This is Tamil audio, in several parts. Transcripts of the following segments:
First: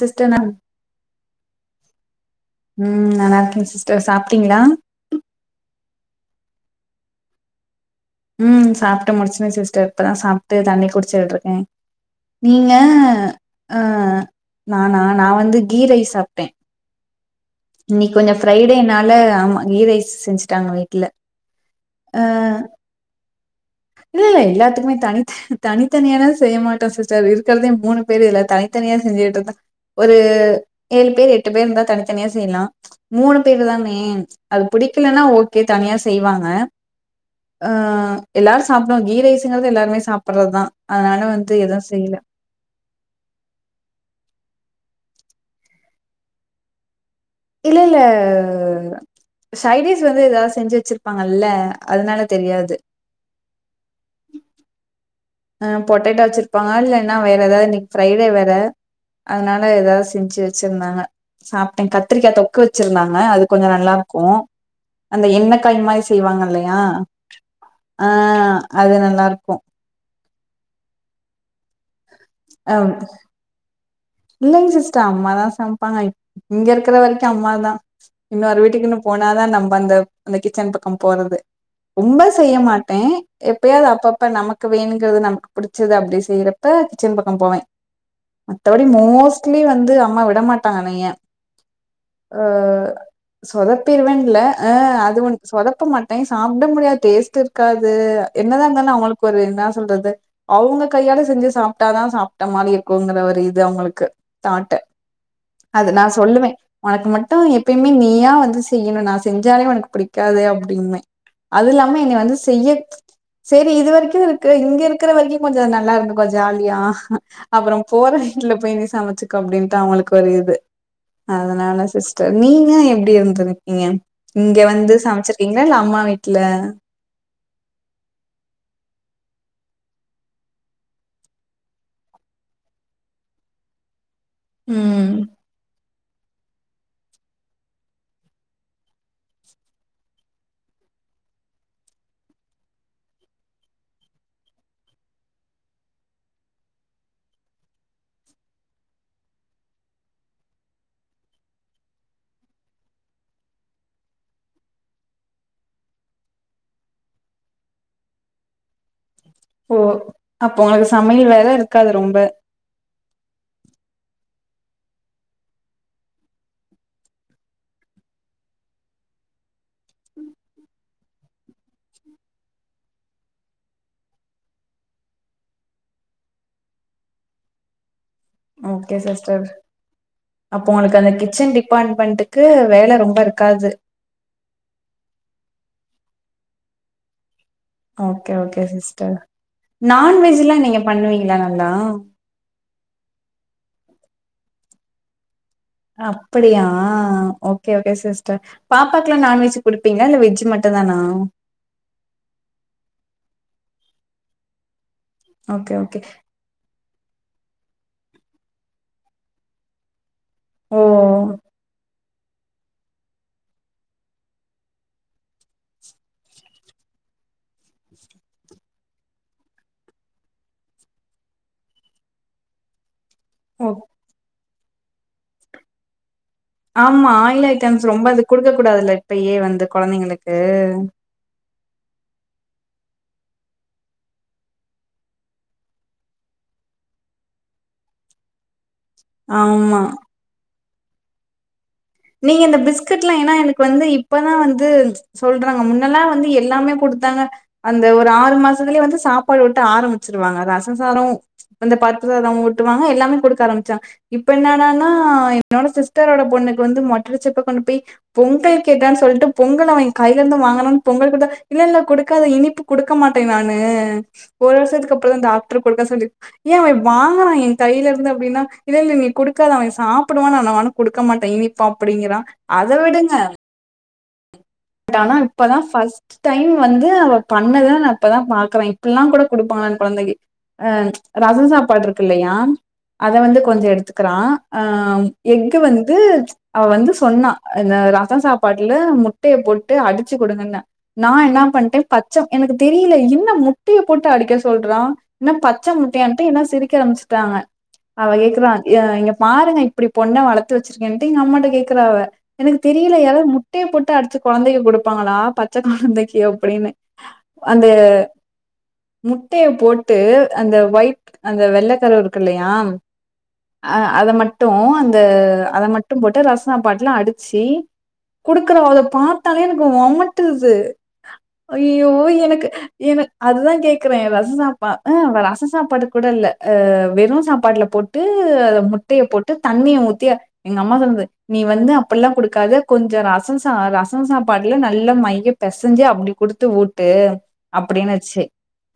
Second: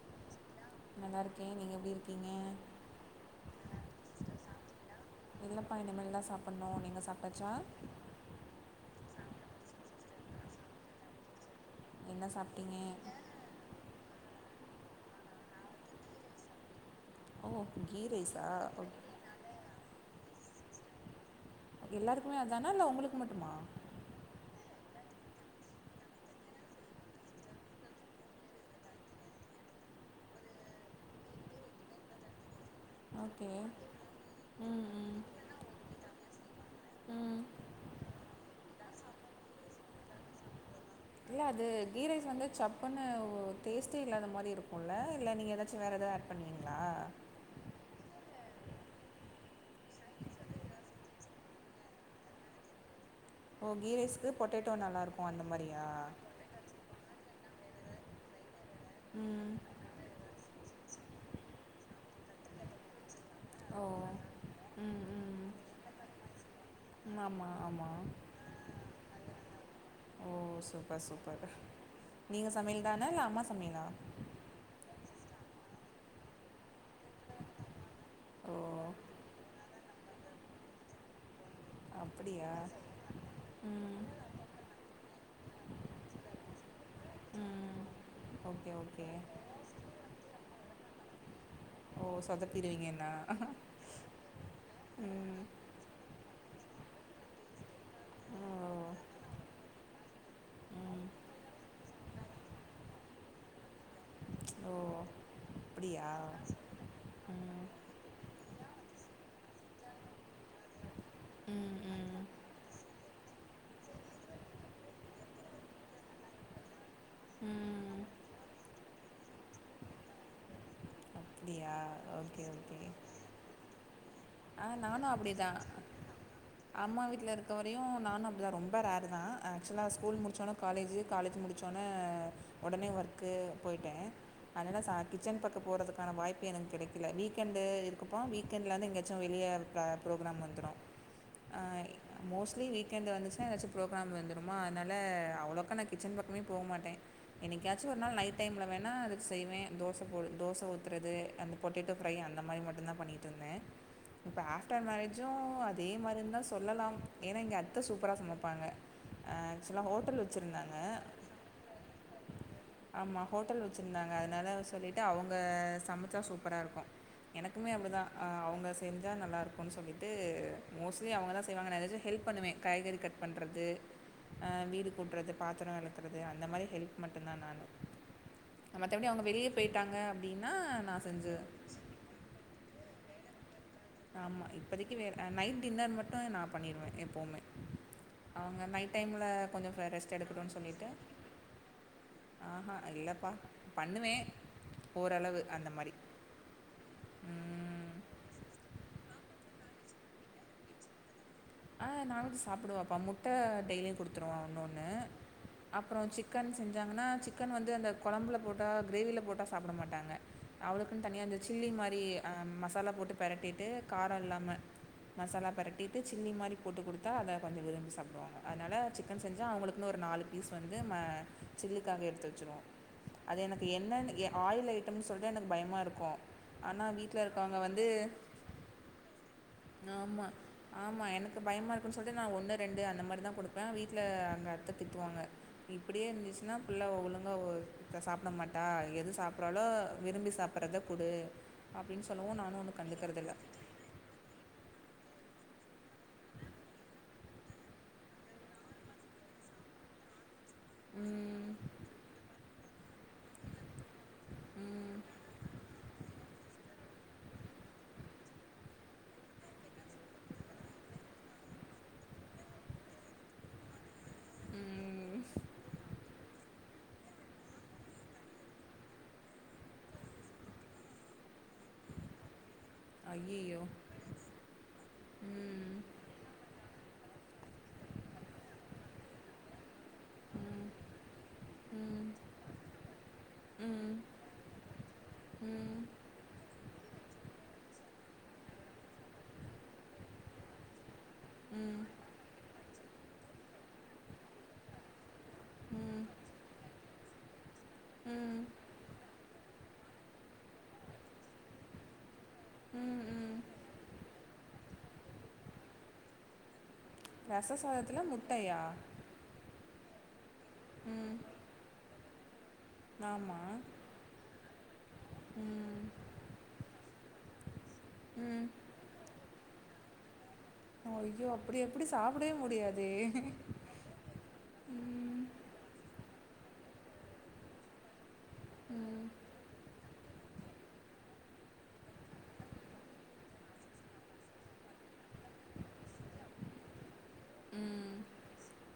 சிஸ்டர் நம் நல்லாருக்கேன் நீங்க எப்டி இருக்கீங்க ம் நல்லா இருக்கே சிஸ்டர் சாப்ட்டீங்ளா இல்லப்பா இனிமே தா சாப்பனும் நீங்க சாப்டாச்சா ம் சாப்ட்டு முடிச்சுட்ட சிஸ்டர் இப்பதா சாப்ட்டு தண்ணி குடிச்சிட்டு இருக்கேன் என்ன நீங்க சாப்பிட்டீங்க அ நானா நா வந்து கீ ரைஸ் சாப்ட்டேன் ஓ கீ இன்னிக்கு கொஞ்ச ரைஸா ஓகே ஃப்ரைடேனால ஆமா கீ ரைஸ் செஞ்சுட்டாங்க வீட்ல ஆ எல்லாருக்குமே அதானா இல்ல உங்களுக்கு மட்டுமா இல்ல இல்ல எல்லாத்துக்குமே தனித்த தனித்தனியாளா செய்ய மாட்டோ சிஸ்டர் இருக்றதே மூணு பேரு இதுல தனித்தனியா செஞ்சுட்டுருந்தா ஒரு ஏழு பேர் எட்டு பேர்ந்தா தனித்தனியா செய்யலாம் மூணு ஓகே பேரு தானே அது ம் ம் புடிக்கலன்னா ஓகே தனியா செய்வாங்க ம் ஆ எல்லாரும் சாப்டுவும் கீ ரைசுங்கிறது எல்லாருமே சாப்றதுதா இல்ல அது கீ ரைஸ் வந்து சப் ப்புனு ஒரு டேஸ்ட்டே இல்லாத மாரி இருக்கும்ல இல்ல நீங்க ஏதாச்சும் வேறு ஏதா ஆட் பண்ணுவீங்களா இல்ல இல்ல அ சைடிஸ் வந்து ஏதாது செஞ்சு வச்சிருப்பாங்கல்ல அதனால தெரியாது ஓ கீ ரைஸ்கு பொட்டடோ நல்லாயிரு அ பொட்டடோ வச்சிருப்பாங்க இல்லன்னா வேறதா இன்னைக்கு ஃப்ரைடே வேற ம் அதனால ஏதாது செஞ்சு வச்சிந்தாங்க சாப்ட்டேன் கத்திரிக்கா தொக் கு வச்சிருந்தாங்க அது கொஞ்ச ஓ நல்லா இருக்கும் ம் அந்த ம் எண்ணெக்காய் மாரி செய்வாங்க இல்லயா ஆமாம் ஆ ஆமாம் அது நல்லா இருக்கும் ஓ சூப்பர் சூப்பர் நீங்க சமையல் தானா இல்ல அம்மா சமையலா இல்லங்க சிஸ்டர் அம்மாதா சமைப்பாங்க இங்கருக்குற வரைக்கும் அம்மா தா ஓ இன்னோரு வீட்டுக்குன்னு போனாதா நம்ப அந்த அந்த கிச்சன் பக்கம் போறது ரொம்ப அப்படியா செய்ய மாட்டே எப்பயாவது ம் அப்பப்ப நமக் கு வேணுங்றது நமக்கு பிடிச்சது அப்டி செய்யறப்ப கிச்சன் பக்கம் போவே ம் ஓகே மத்தபடி ஓகே மோஸ்ட்லி வந்து அம்மா விட மாட்டாங்க என்னய ஓ அ சொதப்பிடுவீங்கன்னா சொதப் பிரிவேனு இல்ல அ அது ம் ஒன்னு சொதப்ப மாட்டே சாப்ட முடியாது டேஸ்ட் இருக்காது ஓ என்னதா இருந்தாலு அவுங்களுக்கு ஒரு என்னா சொல்றது அவுங்க ம் கையால செஞ்சு சாப்ட்டாதா சாப்ட்ட மாரி இருக்குங்கிற ஒரு இது து அவங்களுக்கு ஓ தாட்டு அது நா அப்படியா சொல்லுவே ஒனக்கு மட்டு ம் எப்பயுமே நீயா வந்து செய்யணு நான் செஞ்சாலே ஒனக்கு புடிக்காது அப்டின்பே அது ம் இல்லாம என்ன ம் வந்து செய்ய சேரி இது வரைக்கு இருக்கு இங்க இருக்குற வரைக்கு கொஞ்ச நல்லா இருந்துக்க கொஞ்ச ஜாலியா அப்றோ ம் போற வீட்டுல போய் நீ சமச்சுக்க அப்டின்ட்டு அவங்களுக்கு ஒரு இது அப்படியா அதனால சிஸ்டர் ஓகே நீங்க ஓகே எப்டி இருந்திருக்கீங்க இங்க ஆ வந்து நானும் அப்படி சமச்சிருக்கீங்ளா தான் இல்ல அம்மா வீட்ல அம்மா வீட்ல இருக் கவரையு நானு அப்டிதா ரொம்ப ரேர் தா ஆக்சுவலாக ஸ்கூல் முடிச்சோனே காலேஜூ காலேஜ் முடிச்சோன்னே ஒடனே ஒர்க்கு போயிட்டே அதனால ம் கிச்சன் பக்கம் போறதுக்கான வாய்ப்பு எனக்கு கெடைக்கல வீக்கெண்டு இதுக்கப்றோ வீக்கெண்ட்லந்து எங்க கொஞ்ச வெளியே இருக்க ப்ரோக்ராம் வந்துரும் அ மோஸ்ட்லி வீக்கெண்ட் வந்துச்சுனா எதாச்சும் ப்ரோக்ராம் வந்துருமா அதனால அவ்வளோக்கா நா கிச்சன் பக்கமே போக மாட்டே என்னைக்காச்சும் ஒரு நாள் நைட் டைம்ல வேணா அதுக்கு செய்வேன் தோச போ தோச ஊத்துறது அந்த பொட்டேட்டோ ஃப்ரை அந்த மாரி மட்டு தான் பண்ணிட்ருந்தே இப்போ ஆஃப்டர் மேரேஜும் அதே மாதிரி தா சொல்லலா ஏன்னா இங்க அத்த சூப்பரா சமப்பாங்க ஆ ஓ ஆக்சுவலா ஹோட்டல் அப்ப வச்சிருந்தாங்க உங்களுக்கு சமையல் வேல இருக்காது ரொம்ப ஆமா ஹோட்டல் வச்சுருந்தாங்க அதனால சொல்லிட்டு அவங்க சமச்சா சூப்பரா இருக்கு எனக்குமே அப்டிதா அவங்க செஞ்சா நல்லாருக்குன் சொல்லிட்டு மோஸ்ட்லி அவங்க தான் செய்வாங்க நான் எதாச்சு ஹெல்ப் பண்ணுவே காய்கறி கட் பண்றது ஆ வீடு கூட்றது பாத்திரம் வெளக்குறது அந்த மாரி ஹெல்ப் மட்டுந்தா நானு ஓகே மத்தபடி அவங்க சிஸ்டர் வெளிய போயிட்டாங்க அப்டின்னா நான் செஞ்சே பான் பண்ட்டுக்கு வேல ரொம்ப இருக்காது ஆமா இப்போதைக்கு வேற நைட் டின்னர் மட்டு நா பண்ணிருவே எப்பவுமே ஓகே ஓகே அவங்க நைட் சிஸ்டர் டைம்ல கொஞ்சோ ரெஸ்ட் நான்வெஜ்லா எடுக்கட்டுனு நீங்க சொல்லிட்டு பண்ணுவீங்களா நல்லா ஆஹ இல்லப்பா பண்ணுவே ஓரளவு அந்த மாரி அப்டியா ஓகே ஓகே சிஸ்டர் பாப்பாக்குலா நான்வெஜ் குடுப்பீங்ளா இல்ல வெஜ் மட்டுந் தானா ஆ நான்வெஜ் சாப்டுவப்பா முட்ட டெய்லியு குடுத்துருவே ஒன்னொன்னு ஓகே ஓகே அப்புறோ சிக் கன் செஞ்சாங்கன்னா சிக்கன் வந்து அந்த கொழம்புல போட்டா கிரேவில போட்டா சாப்ட மாட்டாங்க ஓ அவளுகுன் தனியா அந்த சில்லி மாரி ஆ மசாலா போட்டு பெரட்டிட்டு கார இல்லாம மசாலா பெரட்டிட்டு சில்லி மாரி போட்டு குடுத்தா அத கொஞ்ச விரும்பி சாப்டுவாங்க அதனால சிக்கன் செஞ்சா அவங்களுக்குன்னு ஒரு நாலு பீஸ் வந்து ம சில்லிக்காக எடுத்து வச்சுருவோ அது எனக்கு ஓ எண்ணெனு ஆயில் ஐட்டம் சொல்ட்டு எனக்கு பயமா இருக்கு ஆமா ஆயில் ஐட்டம்ஸ் ரொம்ப அது குடுக்க கூடாதுல இப்பயே வந்து ஆமா. கொழந்தைங்களுக்கு ஆமா எனக்கு பயமா இருக்குன்னு சொல்லிட்டு நான் ஒன்னு ரெண்டு அந்த மாரிதா குடுப்பே வீட்ல அங்க அத்த திட்டுவாங்க இப்டியே இருந்துச்சுன்னா புள்ள ஒழுங்க ஒரு சாப்ட மாட்டா எது சாப்பட்றாலோ ஆமா. விரும்பி சாப்பிட்றத குடு அப்டின் சொல்லவு நானு ஒன்னு கண்டுக்கறதில்ல இப்ப வந்து இப்பதா வந்து சொல்றாங்க முன்னெல்லா வந்து எல்லாமே குடுத்தாங்க அந்த ஒரு ஆறு மாசத்துலே வந்து சாப்பாடு ஊட்ட ஆரம்பிச்சிருவாங்க ரச ரச சாரோ ம், அந்த பருப்பு சாதோ ஊட்டுவாங்க எல்லாமே குடுக்க ஆரம்பிச்சாங்க இப்ப என்னாடான்னா ம், என்னோட சிஸ்டரோட பொண்ணுக்கு வந்து மொட்டடிச்சப்ப கொண்டு போய் பொங்கல் கேட்டான் சொல்ட்டு பொங்கல அவெ கையில இருந்து வாங்கனும்னு பொங்கல் குடுத்தா இல்ல இல்ல குடுக்காத இனிப்பு குடுக்க மாட்டே நானு ஒரு வருஷத்துக்கு அப்புற தா ம். டாக்டர் குடுக்க சொல்லி ஏ அவெ வாங்குனா எ கையில இருந்து அப்டின்னா இல்ல இல்ல நீ குடுக்காத அவெ சாப்பிடுவான்னு நானு குடுக்க மாட்டே இனிப் இப்ப அப்டிங்கறா அத விடுங்க ஐயோ ட்டானா ப்பதா ஃபஸ் ஸ்ட்டைம் வந்து அவ பண்ணத நா இப்பதா பாக்குறே இப்டிலா கூட குடுப்பாங்களா கொழந்தைக்கி ம், அ ரசோ சாப்பாடு இருக்கு ம், இல்லையா அத வந்து கொஞ்சோ ம், எடுத்துக்குறா அ ம், எஃகு ம், வந்து அவ வந்து சொன்னா இந்த ரச சாப்பாட்டுல முட்டைய போட்டு அடிச்சு குடுங்கன்னு நா என்னா பண்ட்டே ம், பச்ச எனக்கு தெரியல என்ன முட்டைய போட்டு அடிக்க சொல்றா என்ன பச்ச ம், முட்டையான்ட்டு எல்லா சிரிக்க ஆரம்பிச்சுட்டாங்க அவ கேக்குறா‌ எ இங்க பாருங்க இப்டி பொண்ண வளத்து வச்சிருக்கேன்ட்டு எங்க அம்மாட்ட கேக்குறா அவ எனக்கு தெரியல ம், யாராவது ம். முட்டைய போட்டு அடிச்சு கொழந்தைக்கு கொடுப்பாங்களா பச்ச கொழந்தைக்கு அப்டின்னு அந்த ரசசாதத்துல முட்டையா முட்டைய போட்டு அந்த ஒயிட் ம். அந்த வெள்ளக்கரு இருக்கு இல்லையா ஆமா அ அத மட்டு அந்த அத ம், மட்டு போட்டு ரச சாபாட்டுல அடிச்சி ம். குடுக்குறோ அத பாத்தாலே எனக்கு ஒமட்டுது ஐயோ! அப்படி எப்படி ஐயோ சாப்பிடவே எனக்கு முடியாதே! என அதுதா கேக் குறே ரச சாப்பா அ ம், ரச சாப்பாடு கூட இல்ல அ வெறு சாப்பாடுல போட்டு அத முட் முட்டைய ம், போட்டு தண்ணிய ஊத்தி எங்க அம்மா சொன்னது நீ வந்து அப்புட்லா குடுக்காத கொஞ்ச ரசம் சா ரசம் சாப்பாடுல நல்ல மைய பெசஞ்சி அப்டி குடுத்து ஊட்டு ம், அப்டின்னுச்சு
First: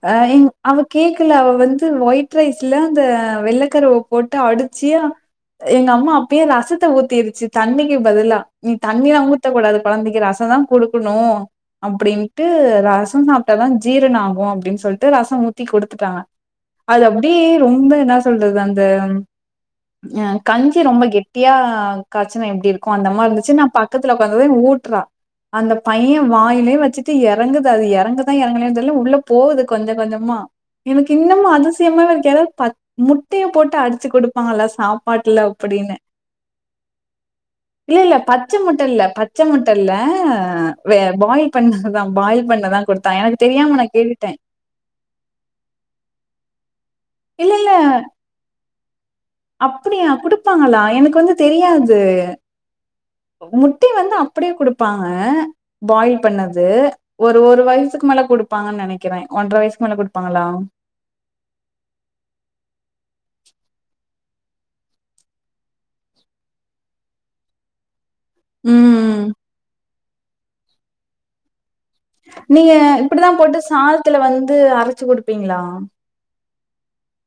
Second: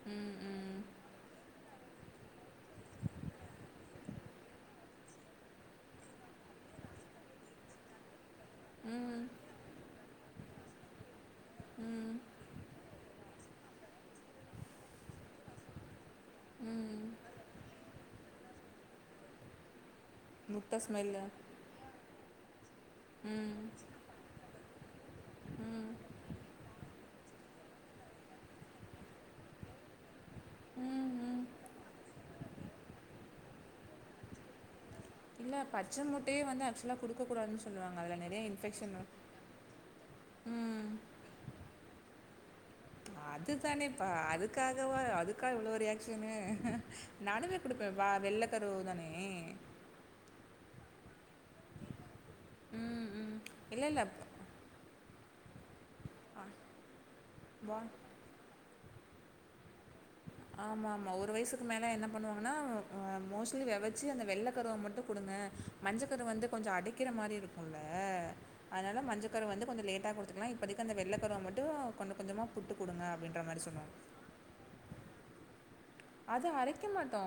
அ ம், எங் அவ ம், கேக்கல அவ வந்து ஒயிட் ரைஸ்ல அந்த வெள்ளக்கருவு போட்டு அடிச்சி எங்க அம்மா அப்பயே ரசத்த ஊத்திடுச்சு தண்ணிக்கு பதுலா நீ தண்ணிலா ம், ஊத்தக்கூடாது கொழந்தைக்கி ரச தா குடுக்கணு ம், அப்டின்ட்டு ரசம் சாப்ட்டாதா ஜீரனோ ஆகு அப்டின் சொல்ட்டு ரசம் ஊத்தி குடுத்துட்டாங்க அது ம். அப்டி ரொம்ப என்னா சொல்றது அந்த அ முட்டை கஞ்சி ரொம்ப ஸ்மெல்லு. கெட்டியா காச்சுனா எப்டி இருக்கு அந்த மாரி இருந்து ம், நா பக்கத்துல ஒக்காந்தது ஊட்டுறா அந்த ம், பைய வாயிலே வச்சுட்டு எறங்குது அது எறங்குதா எறங்கலயானு தெர்ல உள்ள போகுது கொஞ்ச கொஞ்சமா ம், எனக்கு ம். இன்னமு அதிசயமாவே இருக்கு யாராவது ப முட்டைய போட்டு அடிச்சு குடுப்பாங்கல்லா சாப் இல்ல பச்ச முட்டையே வந்து ஆக்சுவலா குடுக்க கூடாதுன்னு இல்ல சொல்லுவாங்க இல்ல அதுல நெறைய பச்ச முட்ட இன்ஃபெக்க்ஷனு இல்ல பச்ச முட்டல்ல வெ பாயில் பண்ணது தா பாயில் பண்ணதா குடுத் அது தானேப்பா அது க்காகவா அதுக்கா இவ்ளோ ரியாக்க்ஷனு இல்ல நானுமே இல்ல குடுப்பே வா வெள்ள ட்டகரு தானே அப்டியா குடுப்பாங்களா எனக்கு வந்து தெரியாது ம், ம். இல்ல, முட்டை இல்ல. வந்து அப்டியே குடுப்பாங்க பாயில் பண்ணது ஒரு ஒரு வா வயசுக்கு மேல குடு ப்பாங்க நெனைக்கிறே ஒன்ற வயசு மேல குடு ஆமா ஆமா ஒரு வயசு க்கு மேல என்ன பண்ணுவாங்கன்னா மோஸ்ட்லி வெவச்சு அந்த வெள்ள கருவ மட்டும குடுங்க மஞ்ச கரு வந்து கொஞ்சொ அடைக்கிற மாரி இருக்குல்ல அதனால ம் மஞ்ச கருவ வந்து கொஞ்ச லேட்டா குடுத்துக்கலா இப்பதிக்கு அந்த வெள்ள கருவ மட்டு கொஞ்ச கொஞ்சமா புட்டு குடுங்க அப்டின்ற மாரி சொன்னாங் த்துல வந்து அரச்சு குடுப்பீங்களா அது அரைக்க மாட்டோ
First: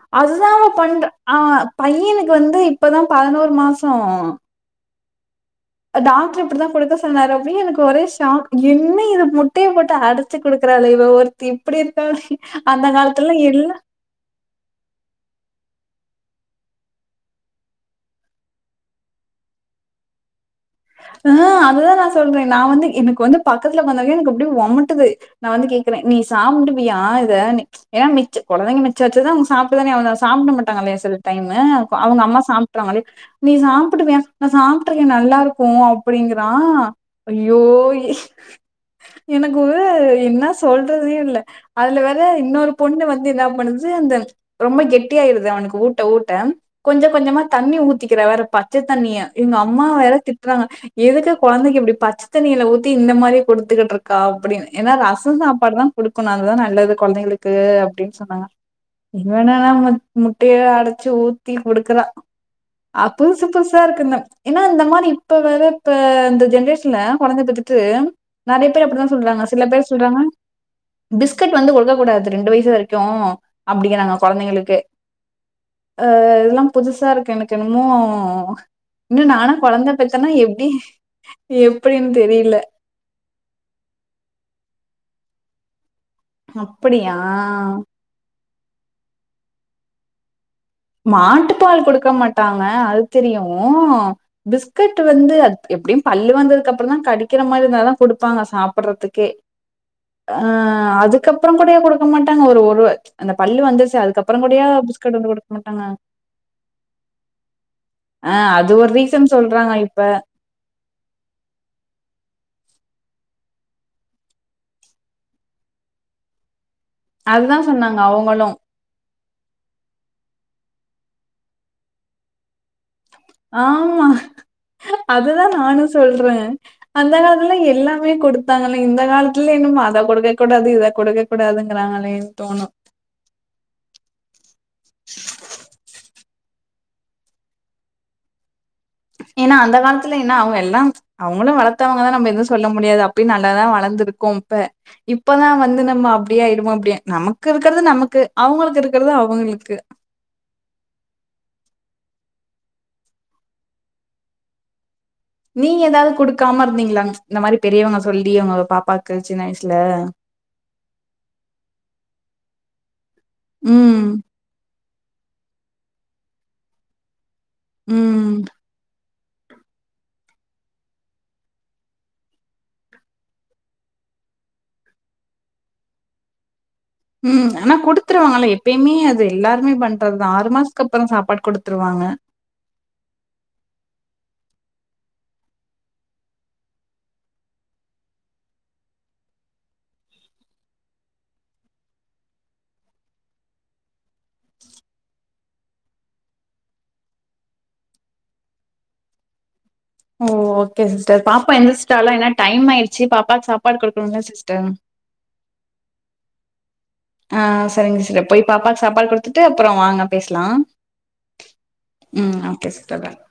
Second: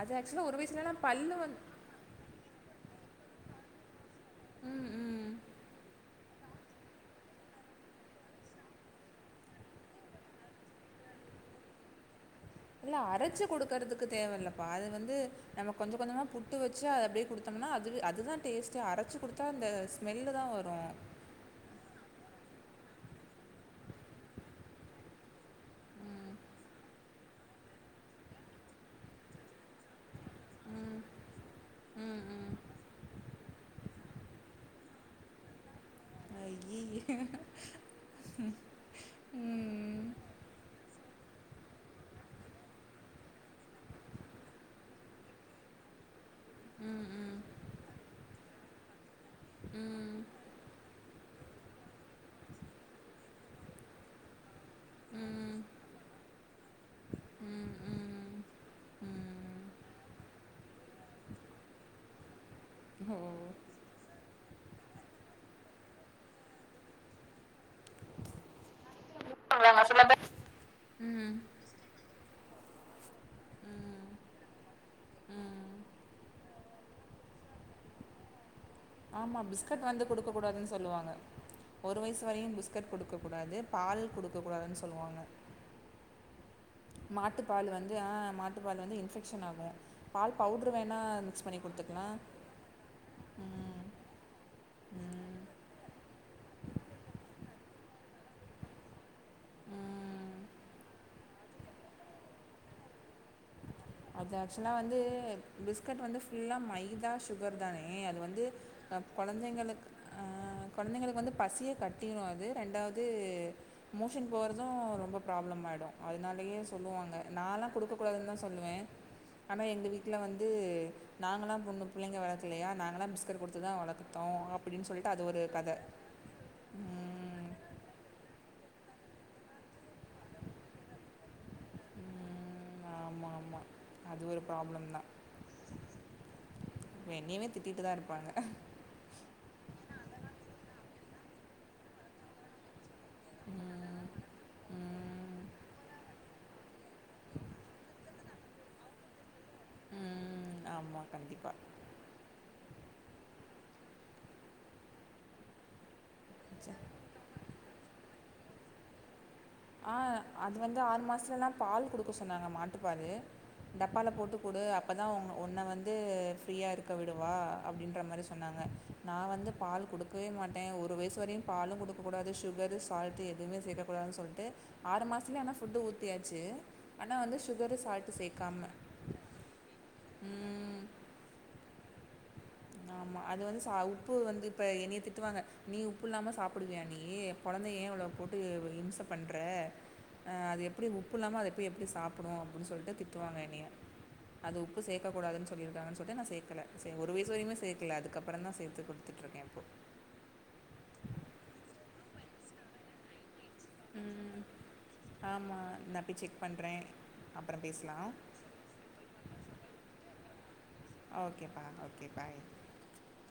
அது ஆக்சுவலா அதுதா ஒரு அவ வயசுலலா பண்ற பல்லு ஆ வந் பையனுக்கு வந்து இப்பதா பதினோரு மாசோ ம் ம் டாக்டர் இப்டிதா கொடுக்க சொன்னார் அப்டே எனக்கு ஒரே ஷாக் என்ன இது முட்டைய போட்டு அடிச்சு கொடுக்குறாளே இவ ஒரு த்தி இப்டி எத்தா இல்ல அரச்சு குடுக்குறது க்கு தேவயில்லப்பா அது வந்து‌ நம்ம கொஞ்ச கொஞ்சமா புட்டு வெச்சு அப்டியே கொடுத்தோம்னா அதுவே அதுதா டேஸ்ட்டு அரச்சி குடுத்தா அந்த ஸ்மெல்லு தா வரு ஆ அததா நா சொல்றே நா வந்து எனக்கு வந்து பக்கத்துல உக்காந்தாவே எனக்கு அப்டே ஒமட்டுது நா வந்து கேக்குறே நீ சாப்டுவியா இத நீ ஏன்னா மிச் கொழந்தைங்க மிச்ச வெச்சத அவங்க சாப்ட்டுதானே அவங்க சாப்புட மாட்டாங்கலே சில டைம்மு‌ கு அவங்கம்மா சாப்ட்ருவாங்களே நீ சாப்டுவியா நா சாப்டுருக்கே நல்லா இருக்கு அப்டிங்குறா ஐயே ஐயோ எனக்கு ம் என்ன சொல்றதையு இல்ல அதுல வேற இன்னொரு பொண்ணு வந்து என்ன பண்ணுது அந்த ரொம்ப கெட்டியாயிருது அவனுக்கு ஊட்ட ஊட்ட ம் கொஞ்ச ம் கொஞ்சமா தண்ணி ஊத்திக்கிறா வேற பச்ச தண்ணிய இவங்க அம்மா வேற ம், திட்டுறாங்க எதுக்கு கொழந்தைக்கு இப்டி பச்ச தண்ணில ஊத்தி இந்த மாரி குடுத்துக்கிட்டு இருக்கா அப்டின் ஏன்னா ரசம் ம், சாப்பாடு தா குடுக்கணு அதுதா நல்லது கொழந்தைங்களுக்கு ம், அப்டின்னு ம், ம். சொன்னாங்க இவ என்னன்னா மு முட்டைய அடிச்சு ஊத்தி குடுக்குறா அஹ ஓ புதுசு புதுசா இருக்குங்க ஏன்னா இந்த மாரி இப்ப வேற இப்ப இந்த ஜென்ரேஷன்ல கொழந்த பெத்திட்டு நெறைய பேர் அப்டித்தா சொல்றாங்க சில பேர் சொல்றாங்க ம், ம். பிஸ்கட் வந்து கொடுக்க கூடாது ரெண்டு வயசு வரைக்கு அப்டிங்கிறாங்க கொழந்தைங்களுக்கு அ இதெல்லா புதுசா இருக்கு எனக்கு என்னமோ இன்னு ஆமாம் நானா பிஸ்கட் கொழந்த வந்து பெத்தனா எப்டி கொடுக்ககூடாதுனு சொல்லுவாங்க ஒரு எப்டின்னு வயசு வரையு தெரில பிஸ் கெட் கொடுக்கக்கூடாது பால் கொடுக்ககூடாதுன்னு சொல்லுவாங்க ஹ மாட்டு பால் வந்து ஆ மாட்டுப்பால் வந்து இன்ஃபெக்சன் ஆகு பால் பவுட்ரு வேணா மிக்ஸ் பண்ணி குடுத்துக்குலா ட்டாங்க அது தெரியு பிஸ்கட் வந்து ம் அ எப்டியு பல்லு வந்ததுக்கு அப்பற தா கடிக்கிற மாரி இருந்தாதா குடுப்பாங்க சாப்புறதுக்கே அ ம் அதுக்கப்பறோ கூடயா கொடுக்க மாட்டாங்க ஒரு ஒரு அந்த பல்லு வந்து அதுக்கு அது அப்பற கூடய ஆக்சுவலாக வந்து பிஸ்கட் குடுக் பிஸ்கட் வந்து ஃபுல்லா மைதா சுகர் தானே அது ஆ வந்து அது ஒரு க ரீசன் சொல்றாங்க கொழந்தைங்களுக்கு இப்ப ஆ கொழந்தைங்களுக்கு வந்து பசிய கட்டிரு அது ரெண்டாவது மோஷன் போறது ரொம்ப ப்ராப்ளமாயிடு அதனாலேயே சொல்லுவாங் அதுதா நாலா சொன்னாங்க குடுக்கக்கூடாதுன் தா அவங்களு சொல்லுவே ஆனா எங்க வீட்ல வந்து நாங்கலா பொண்ணு புள்ளைங்க வளக்கலயா நாங்கலா பிஸ்கட்டு குடுத்துதா ஆமா வளத்தோ அப்டின்னு சொல்லிட்டு அது ஒரு அதுதா கத நானு சொல்றே அந்த காலத்துல எல்லாமே குடுத்தாங்கில்லிங் இந்த காலத்துல என்னமோ அத கொடுக்க கூடாது இத கொடுக்க கூடாதுங்கிறாங்களேன் தோணு ஆமா ஆமா அது ஒரு ப்ராப்ளம் தா என்னய்மே திட்டிட்டு தா இருப்பாங்க ஏனா அந்த காலத்துல என்ன அவுங்க எல்லாம் அவுங்களு வளத்தவங்கதா நம்ம எது சொல்ல முடியாது அப் பியு நல்லாதா ம். வளந்திருக்கோம் இப்ப ம். இப்பதா வந்து நம்ம அப் டியாய்ருமோ இப்டி நமக்கு இருக்கிறது நமக்கு அவுங்களுக்கு இருக்கறது அவுங்களுக்கு ம். ஆமா கண்டிப்பா நீங்க எதாவ்து குடுக்காம இருந்தீங்ளா இந்த மாரி பெரியவங்க சொல்லி உங்க பாப்பாக்கு சின்ன வயசு ஆ அது வந்து ஆறு மாசத்துல எல்லா பால் குடுக்க சொன்னாங்க மாட்டுப்பாலு ம் டப்பால போட்டுக்குடு அப்பதா உங் உன்ன வந்து ஃப்ரீயா இருக்க விடுவா அப்டின்ற மாரி ம் சொன்னாங்க நா வந்து பால் குடுக்கவே மாட்டே ஒரு வயசு வரையு பாலு குடுக்கக்கூடாது சுகர்ரு சால்ட்டு எதுமே சேக்க கூடாதுன் சொல் ட்டு ஆறு மாசத்துலய ஆனா ஃபுட்டு ஊத்தியாச்சு ஆனா வந்து ம் ஆனா சுகரு, சால்ட்டு குடுத்துருவாங்கல்ல சேர்க்காம. எப்பய்மே அது எல்லாருமே பண்றத் தா ஆறு ம். மாசத்துக்கப்றோ சாப்பாடு குடுத்துருவாங்க ஆமா அது வந்து ச உப்பு வந்து இப்ப என்னைய திட்டுவாங்க நீ உப்பு இல்லாம சாப்பிடுவிய நீயி கொழந்தைய ஏ இவ்ளோ போட்டு இம்ச பண்ற ஆ அது எப்டி உப்பு இல்லாம அத போய் எப்டி சாப்புடு அப்டி சொல்ட்டு திட்டுவாங்க என்னிய அது உப்பு சேக்கக் கூடாதுன் சொல்லிருக்காங்கன் சொல்ட்டு நா சேக்கல சேர் ஒரு வய சு வரைமே சேக்கல அதுக்கப்பறந்தா சேத்து குடுத்துட்ருக்கே இப்போ ஓ ஓகே சிஸ்டர் பாப்பா எந்திரிச்சிடாலா ஏனா டைம் ஆயிருச்சு பாப்பாக் சாப்பாடு குடுக்கணுங்க ம். சிஸ்டர் ஆமா நா பேய் செக் பண்றே ஆ சரிங்க சிடர் போய் பாப்பாக் சாப்பாடு குடுத்துட்டு அப்பறோ வாங்க பேசலா ஓகேப்பா ஓகே பாய் டகா